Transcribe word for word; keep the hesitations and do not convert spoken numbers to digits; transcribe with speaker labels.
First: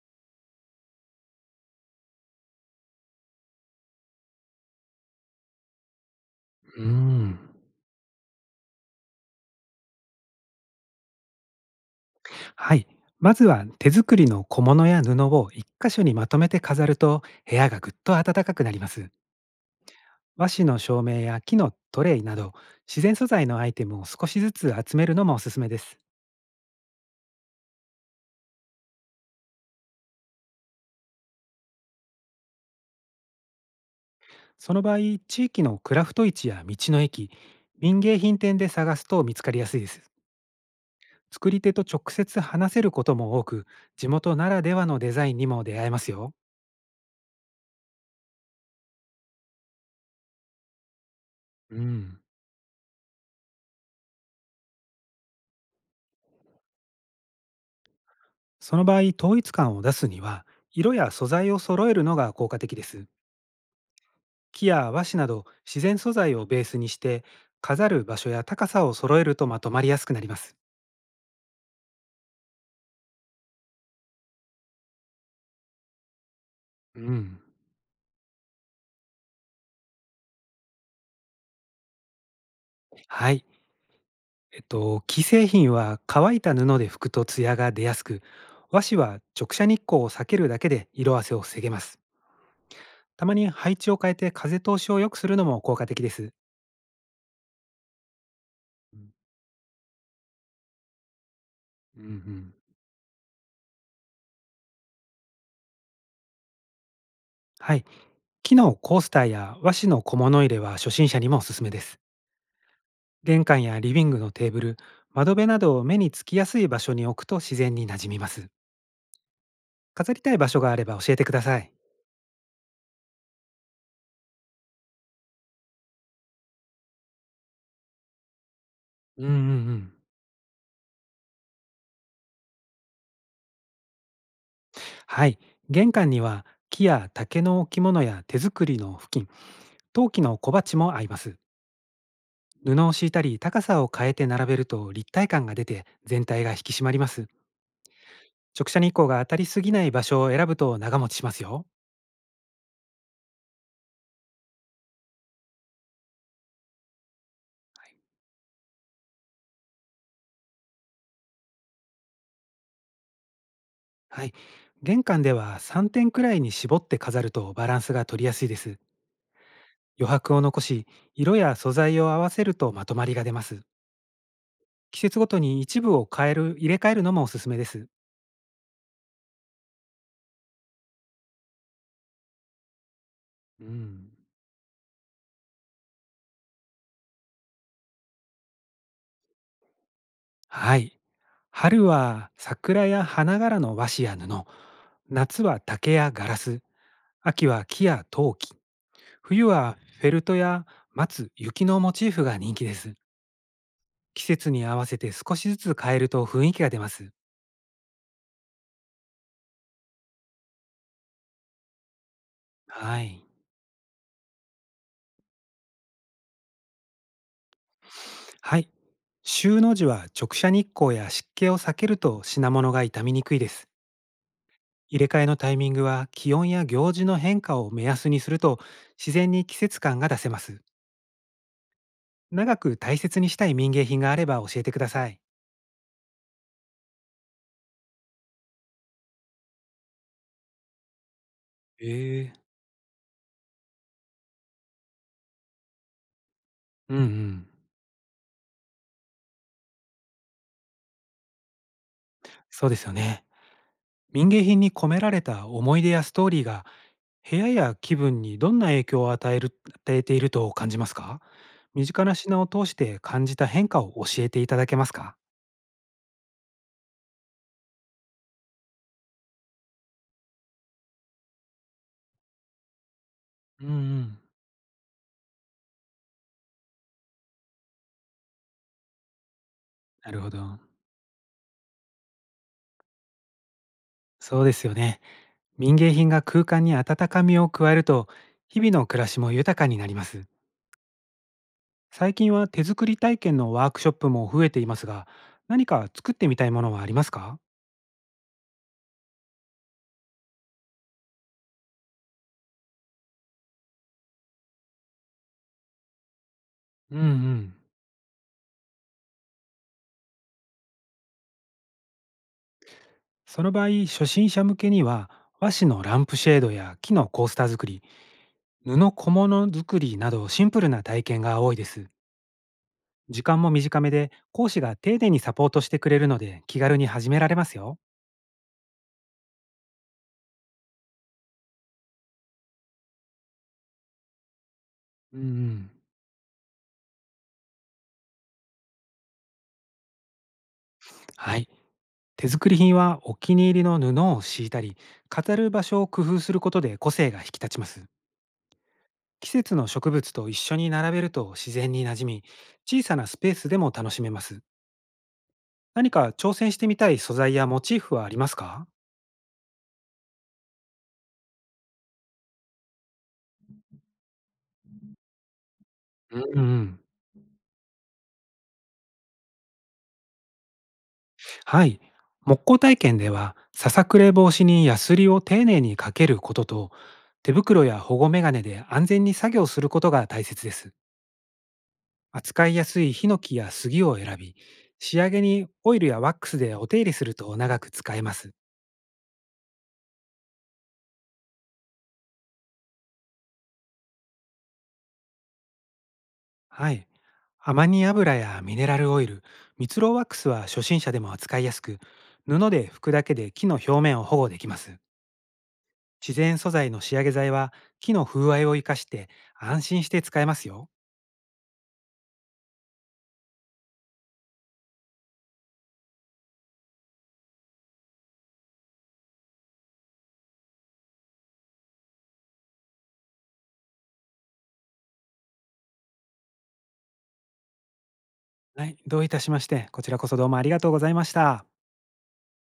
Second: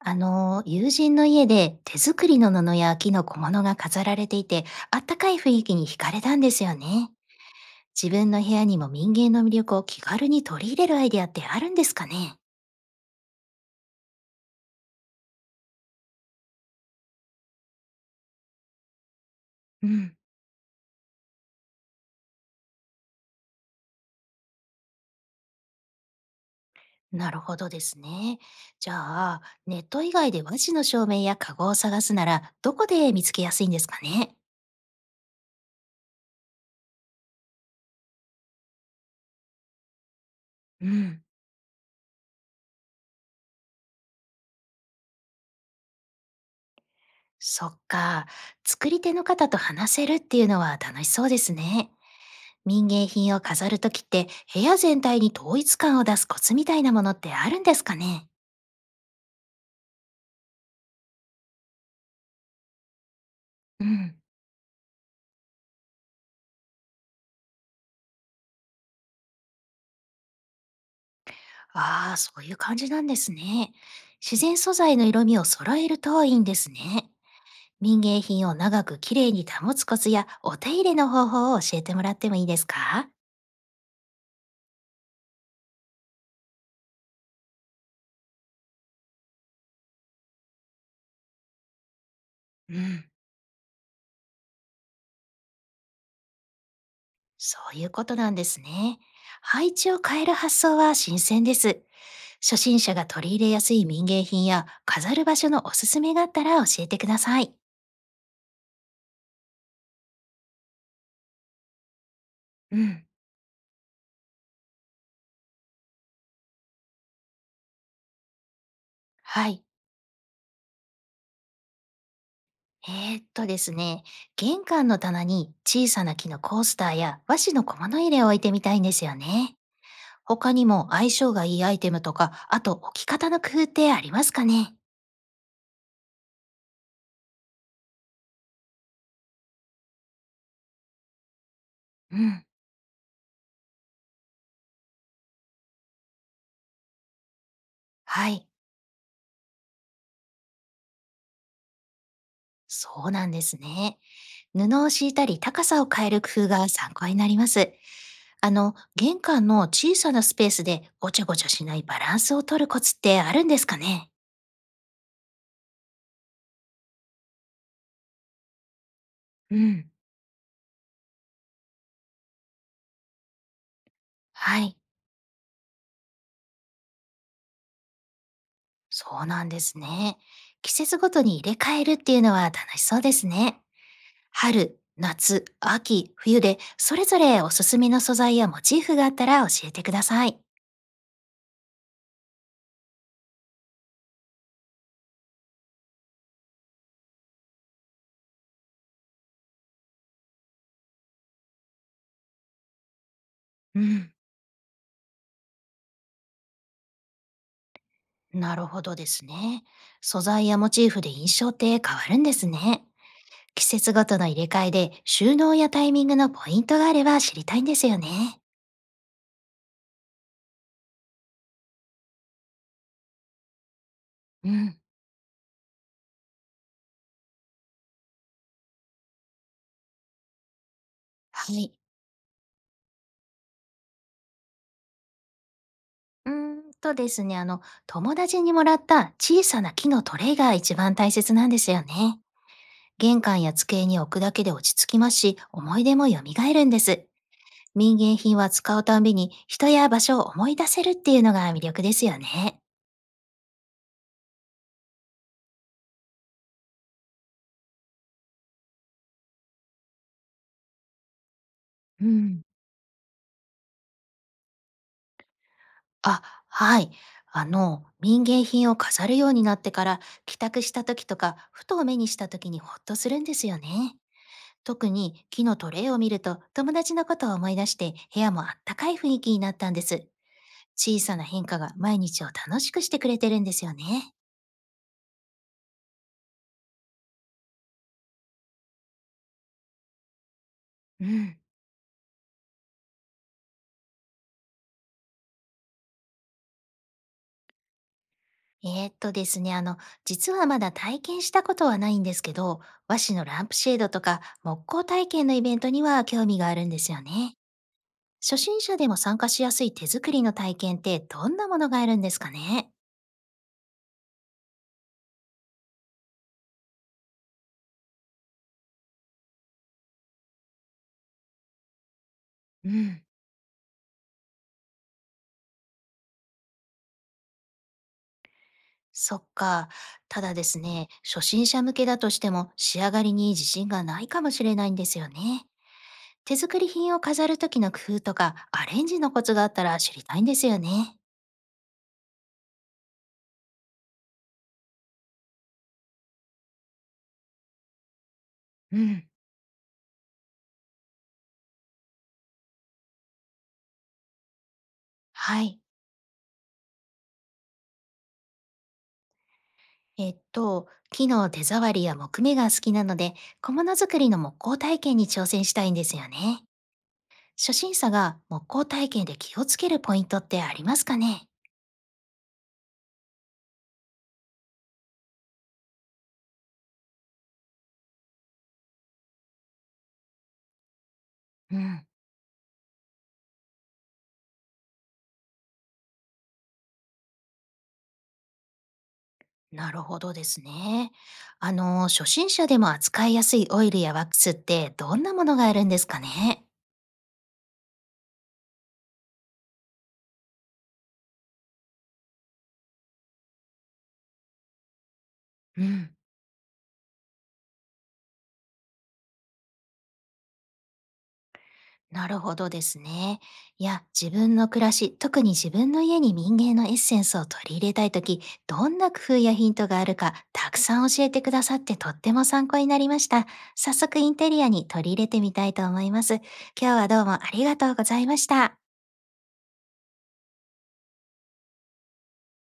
Speaker 1: あの、友人の家で手作りの布や木の小物が飾られていて、あったかい雰囲気に惹かれたんですよ
Speaker 2: うー
Speaker 1: ね。
Speaker 2: ん。
Speaker 1: 自分の部屋にも民芸の魅力を気軽に取り入れるアイデアってあるんですかね？
Speaker 2: はい。まずは手作りの小物や布を一箇所にまとめて飾ると部屋がぐっと暖かくなります。
Speaker 1: うん。
Speaker 2: 和紙の照明や木のトレイなど自然素材のアイテムを少しずつ集めるのもおすすめです。
Speaker 1: なるほどですね。じゃあ、ネット以外で和紙の照明や籠を探すなら、どこで見つけやすいんですかね？
Speaker 2: その場合、地域のクラフト市や道の駅、民芸品店で探すと見つかりやすいです。
Speaker 1: うん。
Speaker 2: 作り手と直接話せることも多く、地元ならではのデザインにも出会えますよ。
Speaker 1: そっか。作り手の方と話せるっていうのは楽しそうです
Speaker 2: う
Speaker 1: ね。
Speaker 2: ん。
Speaker 1: 民芸品を飾るときって部屋全体に統一感を出すコツみたいなものってあるんですかね？
Speaker 2: その場合、統一感を出すには、色や素材を揃えるのが効果的です。
Speaker 1: うん。
Speaker 2: 木や和紙など自然素材をベースにして、飾る場所や高さを揃えるとまとまりやすくなります。
Speaker 1: ああ、そういう感じなんですね。自然素材の色味を揃えるといいんです
Speaker 2: う
Speaker 1: ね。
Speaker 2: ん。
Speaker 1: 民芸品を長くきれいに保つコツやお手入れの方法を教えてもらってもいいですか？
Speaker 2: はい。えっと、木製品は乾いた布で拭くと艶が出やすく、和紙は直射日光を避けるだけで色あせを防げます。
Speaker 1: うん。
Speaker 2: たまに配置を変えて風通しを良くするのも効果的です。
Speaker 1: そういうことなんです
Speaker 2: う
Speaker 1: ね。
Speaker 2: ん
Speaker 1: 配置を変える発想は新鮮です。
Speaker 2: うんうん。
Speaker 1: 初心者が取り入れやすい民芸品や飾る場所のおすすめがあったら教えてください。
Speaker 2: はい。木のコースターや和紙の小物入れは初心者にもおすすめです。
Speaker 1: うん。
Speaker 2: 玄関やリビングのテーブル、窓辺などを目につきやすい場所に置くと自然に馴染みます。
Speaker 1: はい。
Speaker 2: 飾りたい場所があれば教えてください。
Speaker 1: えーっとですね、玄関の棚に小さな木のコースターや和紙の小物入れを置いてみたいんですよ
Speaker 2: うんうんう
Speaker 1: ね。
Speaker 2: ん。
Speaker 1: 他にも相性がいいアイテムとか、あと置き方の工夫ってありますかね？
Speaker 2: はい。玄関には木や竹の置物や手作りの布巾、陶器の小鉢も合います。
Speaker 1: うん。
Speaker 2: 布を敷いたり高さを変えて並べると立体感が出て全体が引き締まります。
Speaker 1: はい。
Speaker 2: 直射日光が当たりすぎない場所を選ぶと長持ちしますよ。
Speaker 1: そうなんですね。布を敷いたり高さを変える工夫が参考になります。あの、玄関の小さなスペースでごちゃごちゃしないバランスを取るコツってあるんですかね？
Speaker 2: はい。玄関ではさんてんくらいに絞って飾るとバランスが取りやすいです。
Speaker 1: うん。
Speaker 2: 余白を残し、色や素材を合わせるとまとまりが出ます。
Speaker 1: はい。
Speaker 2: 季節ごとに一部を変える、入れ替えるのもおすすめです。
Speaker 1: そうなんですね。季節ごとに入れ替えるっていうのは楽しそうですね。
Speaker 2: うん。
Speaker 1: 春、夏、秋、冬でそれぞれおすすめの素材やモチーフがあったら教えてください。
Speaker 2: はい。春は桜や花柄の和紙や布、夏は竹やガラス、秋は木や陶器、冬はフェルトや松、雪のモチーフが人気です。
Speaker 1: うん、
Speaker 2: 季節に合わせて少しずつ変えると雰囲気が出ます。
Speaker 1: なるほどですね。素材やモチーフで印象って変わるんですね。
Speaker 2: はい。
Speaker 1: 季節ごとの入れ替えで収納やタイミングのポイントがあれば知りたいんですよね。
Speaker 2: はい。収納時は直射日光や湿気を避けると品物が傷みにくいです。
Speaker 1: うん、
Speaker 2: 入れ替えのタイミングは気温や行事の変化を目安にすると自然に季節感が出せます。
Speaker 1: はい。
Speaker 2: 長く大切にしたい民芸品があれば教えてください。
Speaker 1: うーんとですね、あの、友達にもらった小さな木のトレイが一番大切なんですよ
Speaker 2: え
Speaker 1: ね。
Speaker 2: え
Speaker 1: 玄関や机に置くだけで落ち着きますし、思い出も蘇るんで
Speaker 2: うんう
Speaker 1: す。
Speaker 2: ん。
Speaker 1: 民芸品は使うたんびに人や場所を思い出せるっていうのが魅力ですよね。
Speaker 2: そうですよね。民芸品に込められた思い出やストーリーが部屋や気分にどんな影響を与える与えていると感じますか？身
Speaker 1: う
Speaker 2: 近な品
Speaker 1: ん、
Speaker 2: を通して感じた変化を教えていただけますか？
Speaker 1: あ、はい。あの、民芸品を飾るようになってから、帰宅した時とか、ふと目にした時にほっとするんですよ
Speaker 2: うんう
Speaker 1: ね。
Speaker 2: ん。
Speaker 1: 特に木のトレイを見ると、友達のことを思い出して、部屋もあったかい雰囲気になったんです。
Speaker 2: なるほど。
Speaker 1: 小さな変化が毎日を楽しくしてくれてるんですよね。
Speaker 2: そうですよね。民芸品が空間に温かみを加えると日々の暮らしも豊かになります。
Speaker 1: うん。
Speaker 2: 最近は手作り体験のワークショップも増えていますが、何か作ってみたいものはありますか？
Speaker 1: えーっとですね、あの、実はまだ体験したことはないんですけど、和紙のランプシェードとか木工体験のイベントには興味があるんです
Speaker 2: うん
Speaker 1: よ
Speaker 2: う
Speaker 1: ね。
Speaker 2: ん。
Speaker 1: 初心者でも参加しやすい手作りの体験ってどんなものがあるんですかね？
Speaker 2: その場合、初心者向けには和紙のランプシェードや木のコースター作り、布小物作りなどシンプルな体験が多いです。
Speaker 1: うん、
Speaker 2: 時間も短めで講師が丁寧にサポートしてくれるので気軽に始められますよ。
Speaker 1: そっか。ただですね、初心者向けだとしても仕上がりに自信がないかもしれないんですよ
Speaker 2: うんう
Speaker 1: ね。
Speaker 2: ん。
Speaker 1: 手作り品を飾る時の工夫とかアレンジのコツがあったら知りたいんですよね。
Speaker 2: はい。手作り品はお気に入りの布を敷いたり、飾る場所を工夫することで個性が引き立ちます。
Speaker 1: うん。
Speaker 2: 季節の植物と一緒に並べると自然になじみ、小さなスペースでも楽しめます。
Speaker 1: はい。
Speaker 2: 何か挑戦してみたい素材やモチーフはありますか？
Speaker 1: えっと、木の手触りや木目が好きなので、小物作りの木工体験に挑戦したいんですよ
Speaker 2: うんうんう
Speaker 1: ね。
Speaker 2: ん。
Speaker 1: 初心者が木工体験で気をつけるポイントってありますかね？
Speaker 2: はい。木工体験ではささくれ防止にヤスリを丁寧にかけることと、手袋や保護メガネで安全に作業することが大切です。
Speaker 1: うん、
Speaker 2: 扱いやすいヒノキや杉を選び、仕上げにオイルやワックスでお手入れすると長く使えます。
Speaker 1: なるほどですね。あの、初心者でも扱いやすいオイルやワックスってどんなものがあるんですかね？
Speaker 2: はい。アマニ油やミネラルオイル、蜜蝋ワックスは初心者でも扱いやすく、布で拭くだけで木の表面を保護できます。
Speaker 1: うん。
Speaker 2: 自然素材の仕上げ剤は木の風合いを生かして安心して使えますよ。
Speaker 1: なるほどですね。いや、自分の暮らし、特に自分の家に民芸のエッセンスを取り入れたいとき、どんな工夫やヒントがあるか、たくさん教えてくださってとっても参考になりました。早速インテリアに取り入れてみたいと思います。今日はどうもありがとうございました。
Speaker 2: はい、どういたしまして、こちらこそどうもありがとうございました。